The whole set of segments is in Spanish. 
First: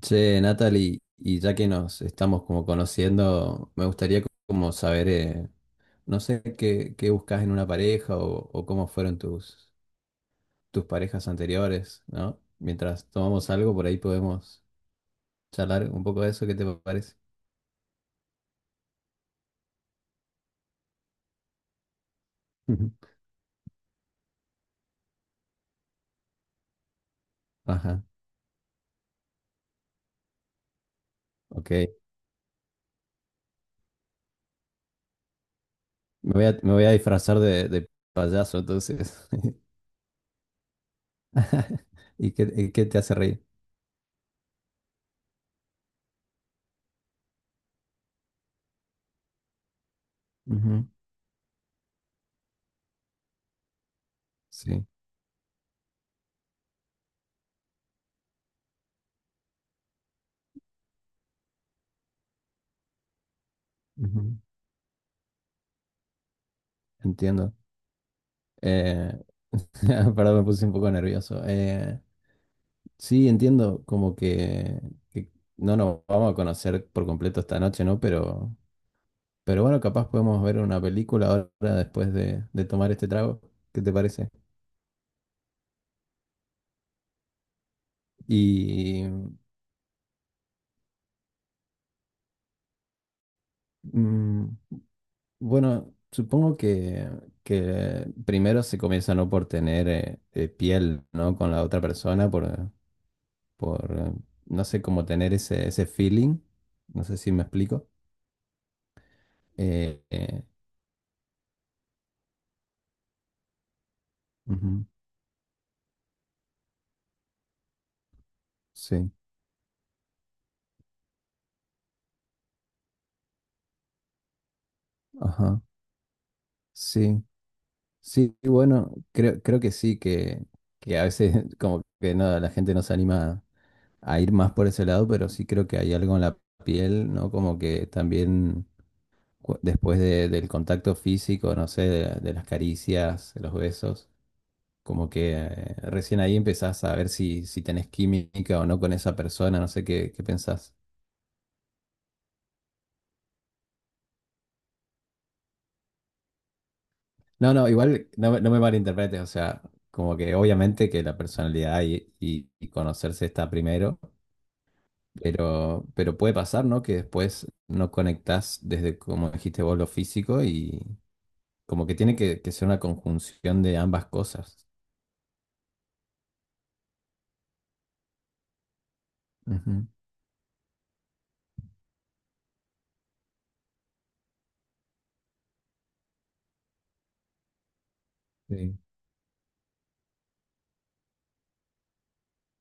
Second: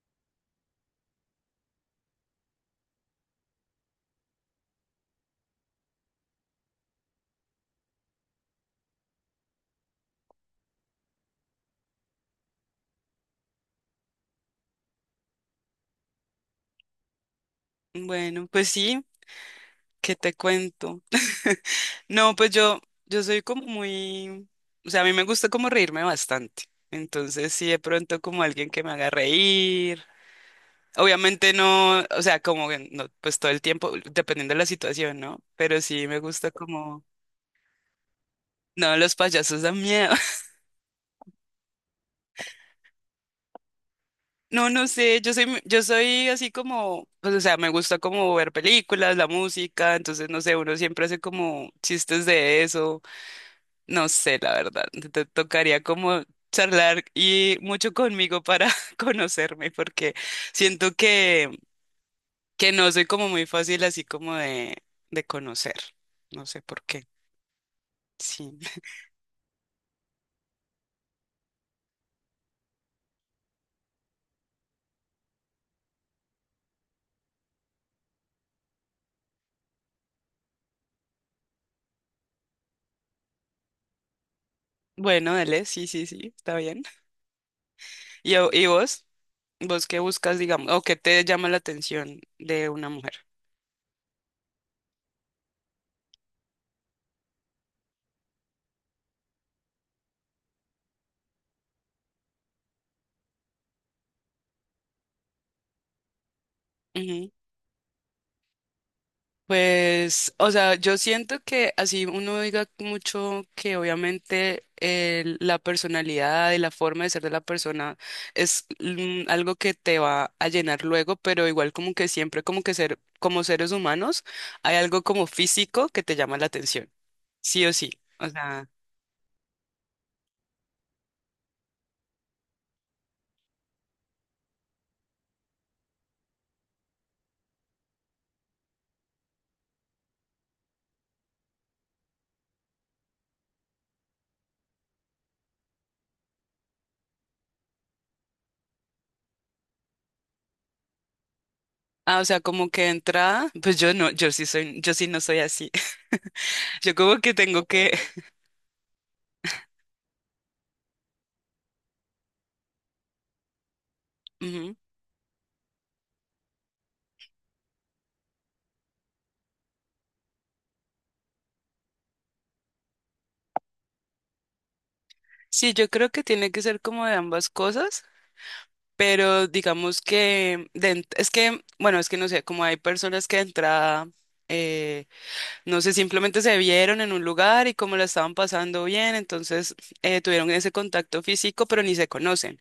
Che, Natalie, y ya que nos estamos como conociendo, me gustaría como saber, no sé, qué buscas en una pareja o cómo fueron tus parejas anteriores, ¿no? Mientras tomamos algo, por ahí podemos charlar un poco de eso, ¿qué te parece? Bueno, pues sí, ¿qué te cuento? No, pues yo, Ujú. yo soy como muy, o sea, a mí me gusta como reírme bastante. Entonces, sí, de Ajá, pronto como alguien que me haga reír. Obviamente ok. no, o sea, como que no, pues todo el tiempo, dependiendo de la situación, ¿no? Pero sí me gusta Me voy a como, disfrazar de payaso, no, los entonces. payasos dan miedo. Y qué te hace reír? No, no sé, yo soy así como, pues, o sea, me gusta como ver películas, la música, entonces, no sé, uno Ujú. siempre hace como chistes de eso. No sé, la verdad. Sí, Te tocaría como charlar y mucho conmigo para conocerme, porque siento que no soy como muy fácil así como ujú. de conocer. No sé por qué. Entiendo. Sí. Eh, Perdón, me puse un poco nervioso. Sí, entiendo, como que no nos vamos a conocer por completo esta noche, ¿no? Pero bueno, capaz podemos ver una película ahora después de tomar este trago. ¿Qué te parece? Bueno, dale, sí, sí, sí, está bien. ¿Y vos? Y ¿Vos qué buscas, digamos, o qué te llama la atención de una mujer? mm, bueno, supongo que primero se comienza no por tener piel, ¿no? Con la otra persona, por no sé, cómo tener ese feeling. No sé si me explico. Eh, Pues, eh, o sea, yo siento que así uno diga mucho que obviamente ujú, la personalidad y la forma de ser de la persona es sí, algo que te va a llenar luego, pero igual como que siempre como que ser, como seres humanos, hay algo como ajá, físico que te llama la atención, sí. sí o sí. O Sí, sea, bueno, creo que sí, que a veces como que no, la gente no se anima a ir más por ese lado, pero sí creo que hay algo en la piel, ¿no? Como que también después del contacto físico, no sé, de las caricias, de los besos, como que recién ahí empezás a ver si, si tenés química o no con esa persona, no sé qué, qué pensás. ah, o sea, como que de entrada, pues yo sí no soy así. Yo como que No, tengo no, que, igual no, me no me malinterpretes, o sea, como que obviamente que la personalidad y y conocerse está primero. ujú. Pero puede pasar, ¿no? Que después no conectás desde, como dijiste vos, lo físico y como que tiene que ser una conjunción de ambas cosas. Sí, yo creo que tiene que ser como de ambas cosas. Pero Ujú. digamos que es que, bueno, es que no sé, como hay personas que de entrada, eh, no sé, simplemente se vieron en un lugar y como la estaban Sí. pasando bien, entonces tuvieron ese contacto físico, pero ni se conocen.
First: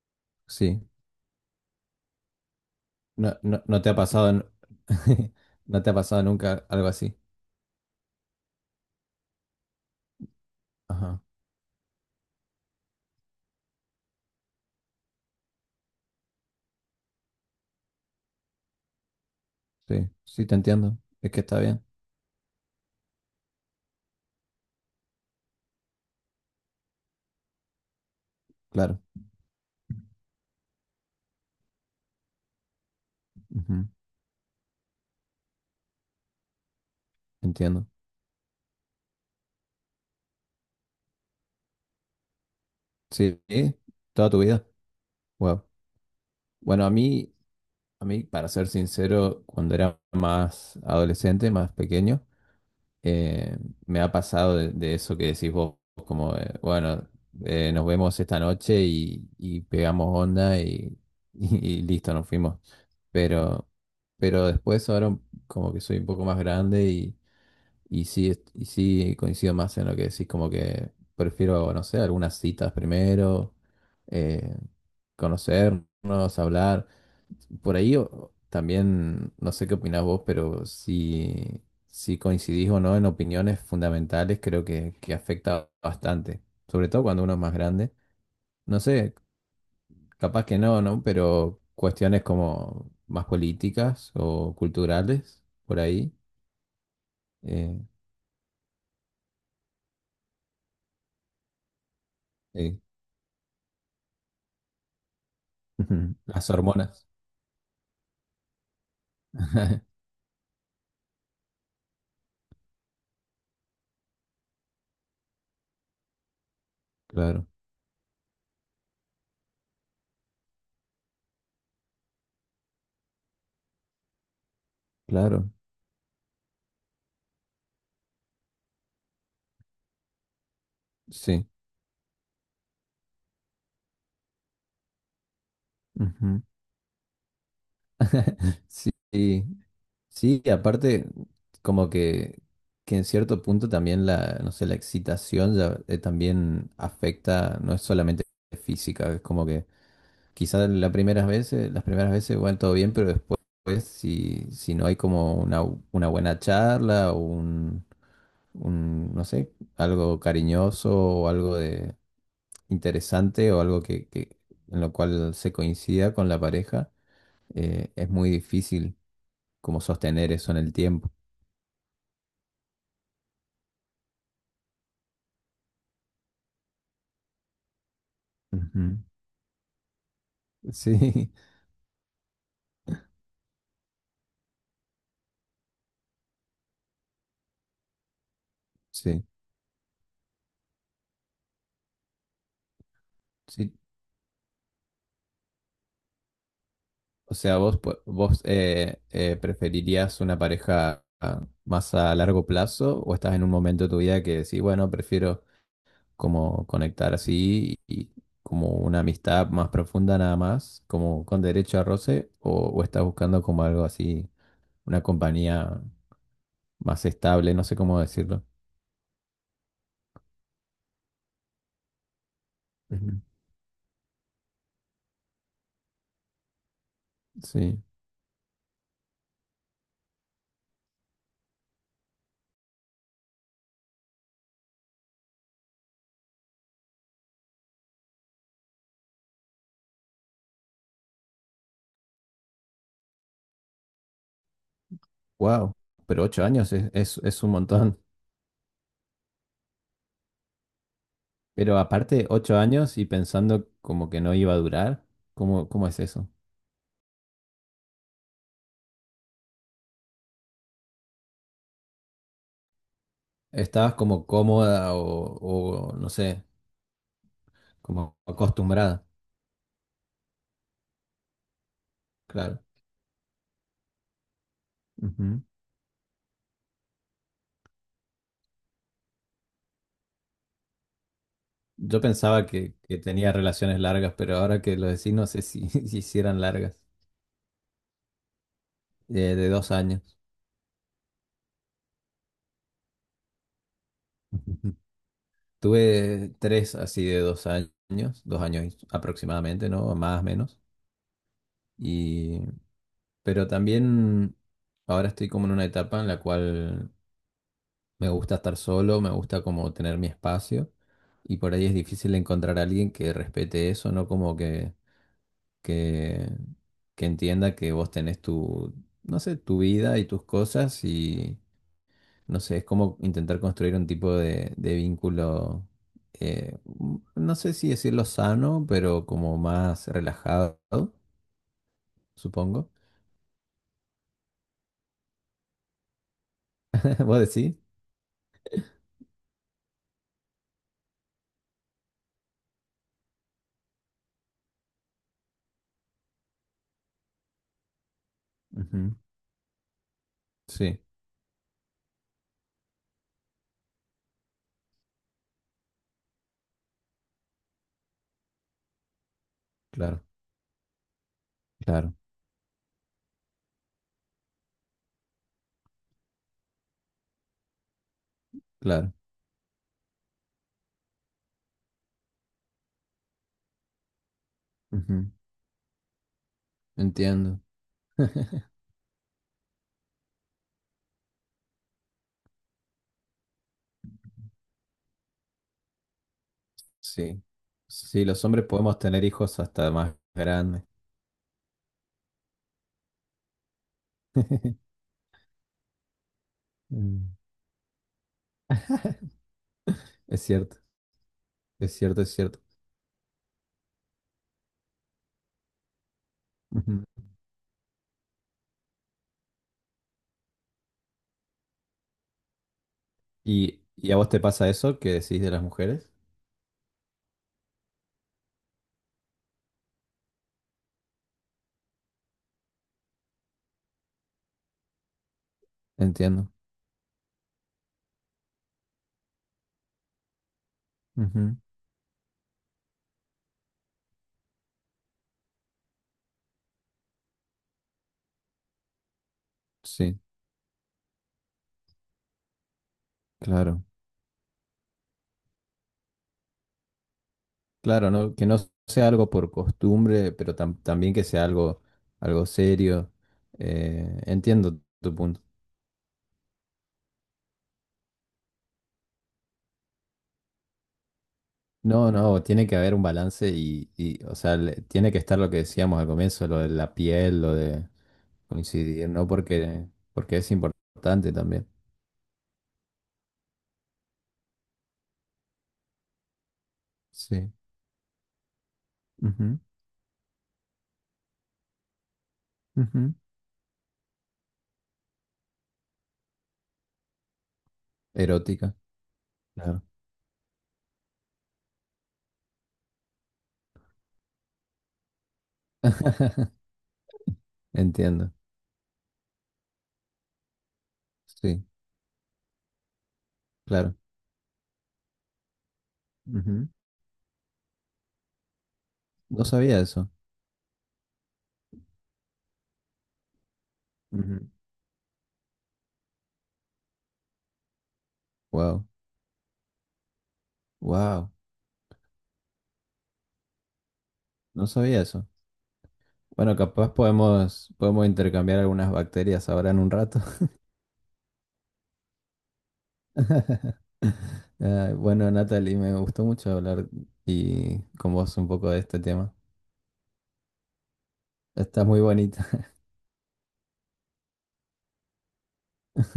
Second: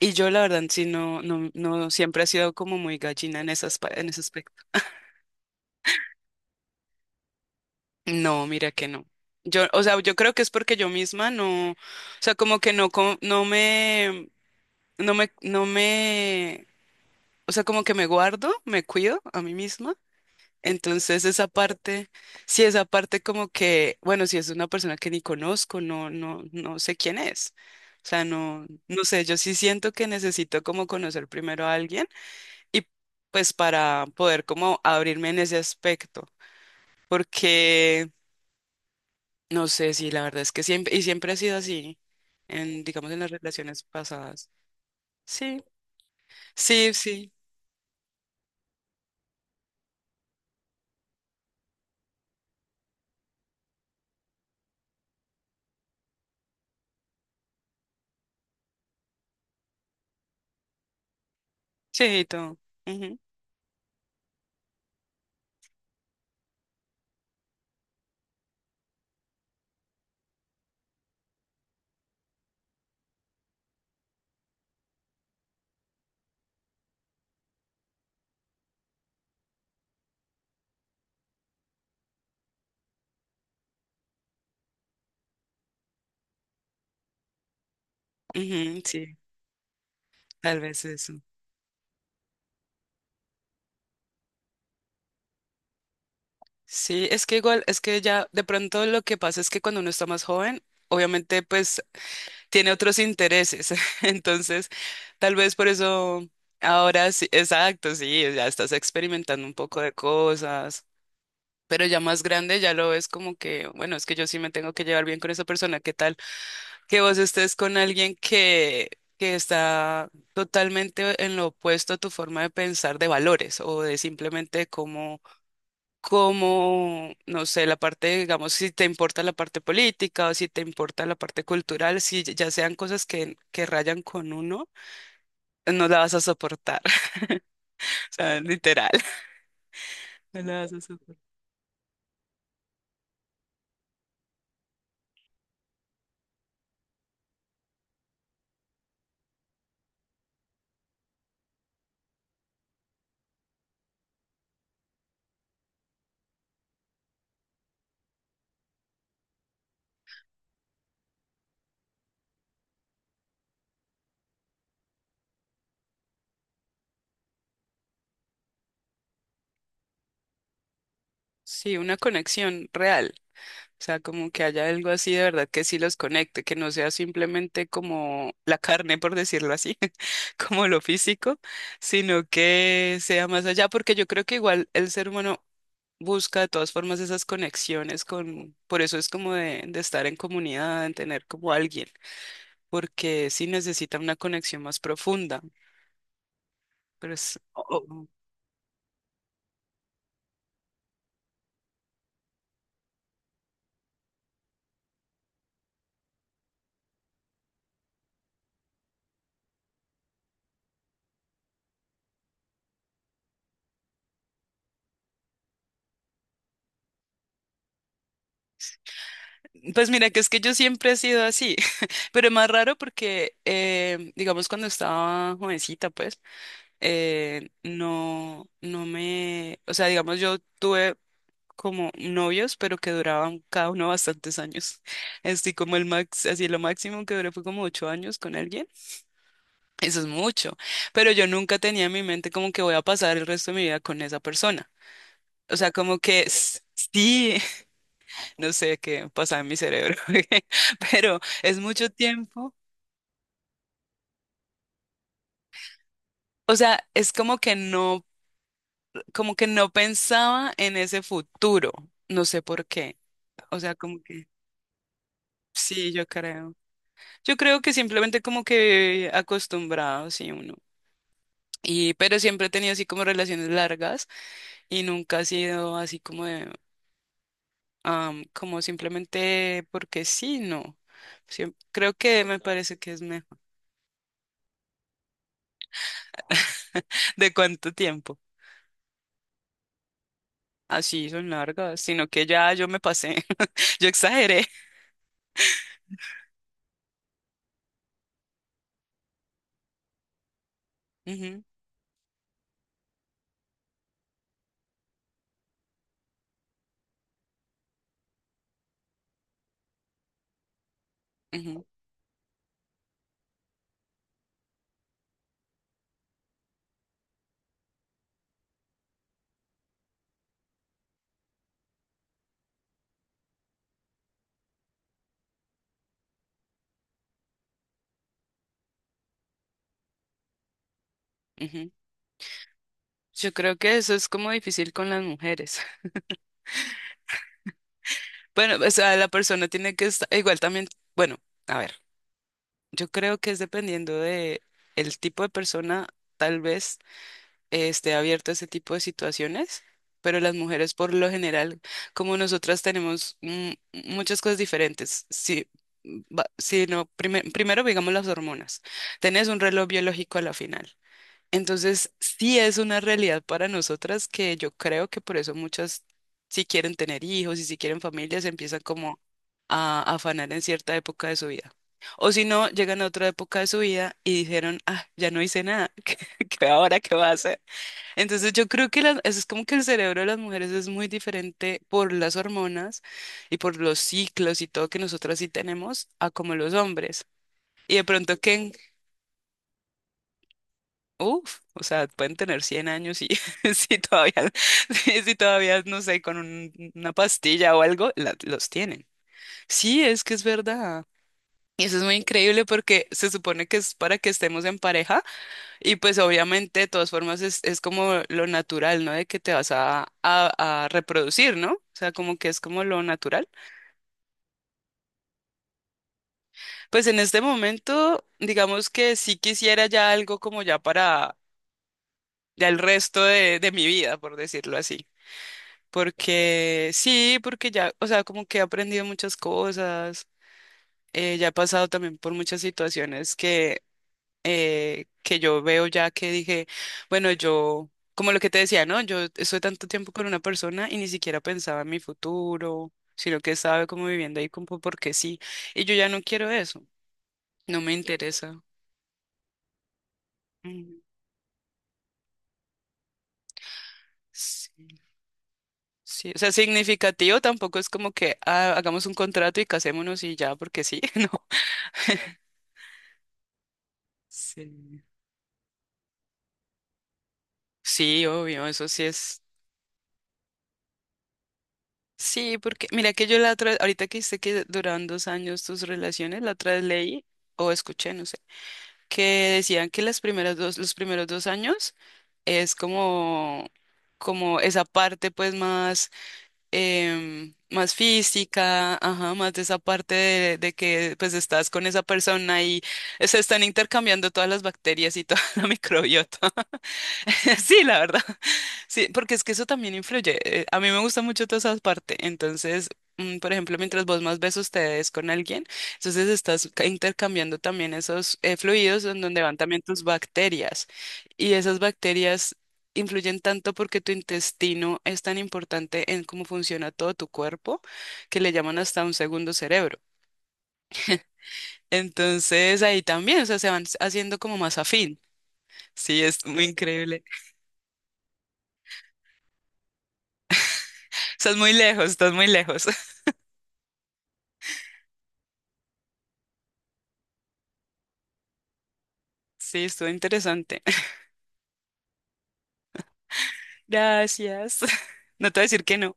Y yo la verdad Sí. sí no siempre he sido como muy No, gallina en no, esas, no te ha en ese pasado, aspecto. no te ha pasado nunca algo así. No, mira que no. Yo, o sea, yo creo que es porque yo Ajá. misma no, o sea, como que no, no me, o sea, como que me guardo, me cuido a mí misma. Sí, sí, te entiendo. Entonces Es que esa está bien, parte, sí, esa parte como que, bueno, si es una persona que ni conozco, no, no, no sé quién es. O sea, no, claro. no sé, yo sí siento que necesito como conocer primero a alguien y pues Ujú. para poder como abrirme en ese aspecto, Entiendo. porque no sé si la verdad es que siempre, y siempre ha sido así, en, digamos, en las Sí, ¿eh? relaciones Toda tu pasadas. vida. Sí, Wow. Bueno, sí, sí, a mí, para ser sincero, cuando era más adolescente, más pequeño, eh, me ha pasado de eso que decís vos, como, bueno, nos vemos esta noche y pegamos onda y, y sí, listo, y nos todo. fuimos. Ujú, Pero, pero después ahora como que soy un poco más grande y sí, y sí coincido más en lo que decís, como que prefiero, no sé, algunas citas primero, eh, conocernos, hablar. Por ahí también, no sé qué opinás vos, pero si, si coincidís o no en opiniones fundamentales, creo que afecta bastante, sobre todo cuando uno es más grande. No ujú, sé, sí, capaz que tal no, vez ¿no? eso. Pero cuestiones como más políticas o culturales, por ahí. Sí, es que igual, eh, es que ya de pronto lo que pasa es que cuando uno está más joven, obviamente pues tiene sí. otros intereses. Entonces, tal vez por eso Las hormonas. ahora sí, exacto, sí, ya estás experimentando un poco de cosas, pero ya más grande ya lo ves como que, bueno, es que yo sí me tengo que llevar bien con esa persona. ¿Qué tal que vos Claro, estés con alguien que está totalmente en lo opuesto a tu forma de pensar de valores o de simplemente cómo claro, como, no sé, la parte, digamos, si te importa la parte política o si te importa la parte sí. cultural, si ya sean cosas que rayan con uno, no la vas a Ujú. soportar, o sea, literal, Sí, no sí, y la vas a aparte, soportar. como que en cierto punto también la, no sé, la excitación ya, también afecta, no es solamente física, es como que quizás las primeras veces, bueno, todo bien, pero después, pues, si, si no hay como una buena charla o un, no sé, algo cariñoso o algo de interesante o algo en lo cual se coincida con la pareja, es muy difícil como sostener eso en el tiempo. Sí, una conexión real, o sea, como que haya algo así de verdad que sí los conecte, que no sea simplemente como la carne, Ujú. por decirlo así, como lo Sí, físico, sino que sea más allá, porque yo creo que igual el ser humano busca de todas formas esas conexiones con, por eso es sí, como de, estar en comunidad, en tener como alguien, porque sí sí. necesita una conexión más profunda. Pero O es, sea, vos, vos preferirías una pareja más a largo plazo o estás en un momento de tu vida que decís, bueno, prefiero como conectar así y como una amistad más profunda nada más, como con derecho a roce, o estás buscando como algo así, una compañía más estable, no sé cómo decirlo. pues mira, que es que yo siempre he sido así, pero es más raro Ujú. porque, digamos, cuando estaba jovencita, pues, Sí, no, no me, o sea, digamos, yo tuve como novios, pero que duraban cada uno bastantes años. Estoy como el max, así lo máximo que duré fue como 8 años con alguien. Eso es mucho, pero yo nunca tenía en mi mente como que voy a pasar el resto de mi vida con esa persona. O sea, wow, como que pero ocho s- años sí, es un montón. no sé qué pasa en mi cerebro, pero es Pero mucho aparte, tiempo. 8 años y pensando como que no iba a durar, ¿cómo, cómo es eso? O sea, es como que no pensaba en ese futuro. No sé por qué. O sea, Estabas como que como cómoda sí, o, yo no sé, creo. Yo creo que como simplemente como acostumbrada, que acostumbrado, sí, uno. Y, pero siempre he claro. tenido así como relaciones largas y nunca ha Ujú. sido así como de como simplemente porque sí, no. Creo Yo que me pensaba parece que que es tenía mejor. relaciones largas, pero ahora que lo decís, no sé si, si hicieran largas, ¿De cuánto tiempo? De 2 años. Así son largas, sino que ya yo me pasé, yo exageré. Ujú. Tuve tres así de 2 años, 2 años aproximadamente, ¿no? Más o menos. Ujú, Y, pero también ahora estoy como en una etapa en la cual me gusta estar solo, me gusta como tener mi espacio y por ujú, ahí es difícil encontrar a alguien que respete eso, ¿no? Como que que entienda que vos tenés tu, no sé, tu vida y tus cosas y, no sé, es como intentar construir un tipo de vínculo, no sé si decirlo sano, pero como más relajado, ujú. supongo. Yo creo que eso es como difícil con las mujeres. ¿Vos decís? Bueno, o sea, la persona tiene que estar, igual también, bueno, a ver, yo creo que es dependiendo de el tipo de persona, tal vez. Esté abierto a ese tipo de Ujú. situaciones, pero las mujeres Sí, por lo general, como nosotras tenemos muchas cosas diferentes, si, si no, primero digamos las hormonas, tenés un reloj claro, biológico a la final. Entonces, claro, sí es una realidad para nosotras que yo creo que por eso muchas, si quieren tener hijos y si quieren familias, empiezan claro. como a afanar en cierta época de su vida. O si no, llegan a otra época de su vida y dijeron, ah, ya Ujú. no hice nada, ¿qué, ahora qué va a hacer? Entiendo. Entonces yo creo que eso es como que el cerebro de las mujeres es muy diferente por las hormonas y por los ciclos y todo que nosotros sí tenemos a como los hombres. Sí, Y de sí, pronto los hombres que, podemos tener hijos hasta más grandes. uff, o sea, pueden tener 100 años y si todavía, si todavía, no sé, con una Mm. pastilla o algo, los tienen. Sí, es que Es es cierto, verdad. Y es eso es muy cierto, es cierto. increíble porque se supone que es para que estemos en pareja. Y pues obviamente, de Ujú. todas formas, es como lo natural, ¿no? De que te vas a, reproducir, ¿no? O sea, como que es como lo natural. Y a vos te pasa eso que decís de las mujeres? Pues en este momento, digamos que sí quisiera ya algo como ya para ya el resto de mi vida, por decirlo así. Entiendo. Porque sí, porque ya, o sea, como que he aprendido muchas cosas, ya he Ujú. pasado también por muchas situaciones que yo veo ya que dije, bueno, yo, como lo que te decía, ¿no? Yo estoy tanto tiempo Sí, con una persona y ni siquiera pensaba en mi futuro, sino que claro. estaba como viviendo ahí como porque sí, y yo ya no quiero eso, no me Claro, ¿no? Que no interesa. sea algo por costumbre, pero Mm, también que sea algo, algo serio. Entiendo Sí, tu punto. sí, o sea, significativo tampoco es como que ah, hagamos un contrato y casémonos y ya, porque sí, no. No, no, tiene que haber un balance y, o sea, Sí. tiene que estar lo que decíamos al comienzo, lo de la piel, lo de Sí, obvio, eso sí coincidir, ¿no? es. Porque, porque es importante también. Sí, porque mira que yo la otra, ahorita que dijiste que duraban 2 años tus relaciones, la otra vez leí Sí. o escuché, no sé que Ujú, decían que las primeras dos, los primeros 2 años es ujú. como, esa parte pues más, más Erótica, física, ajá, más de esa claro. parte de que pues estás con esa persona y se están intercambiando todas las bacterias y toda la microbiota. Sí, la verdad. Entiendo. Sí, porque es que eso también influye. A mí me gusta mucho toda Sí, esa parte. Entonces, por ejemplo, claro. mientras vos más besos te des con alguien, entonces Ujú. estás intercambiando también esos fluidos en donde No van sabía también tus eso. bacterias. Y esas bacterias influyen tanto porque tu intestino es tan importante en cómo funciona todo tu cuerpo que le llaman Wow, hasta un segundo cerebro. wow. Entonces, ahí también, o sea, se van haciendo como No más sabía afín. eso. Sí, es Bueno, muy capaz increíble. Podemos intercambiar algunas bacterias ahora en un rato. Estás muy lejos, estás muy lejos. Ah, bueno, Natalie, me gustó mucho hablar y con vos un poco de este tema. Sí, estuvo interesante. Está muy bonita. Gracias. No te voy a decir que no.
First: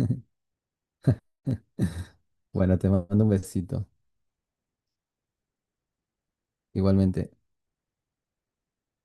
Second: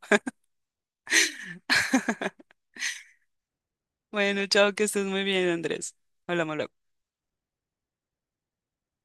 Bueno, te mando un besito. Bueno, chao, que estés muy bien, Andrés. Hablamos luego. Igualmente.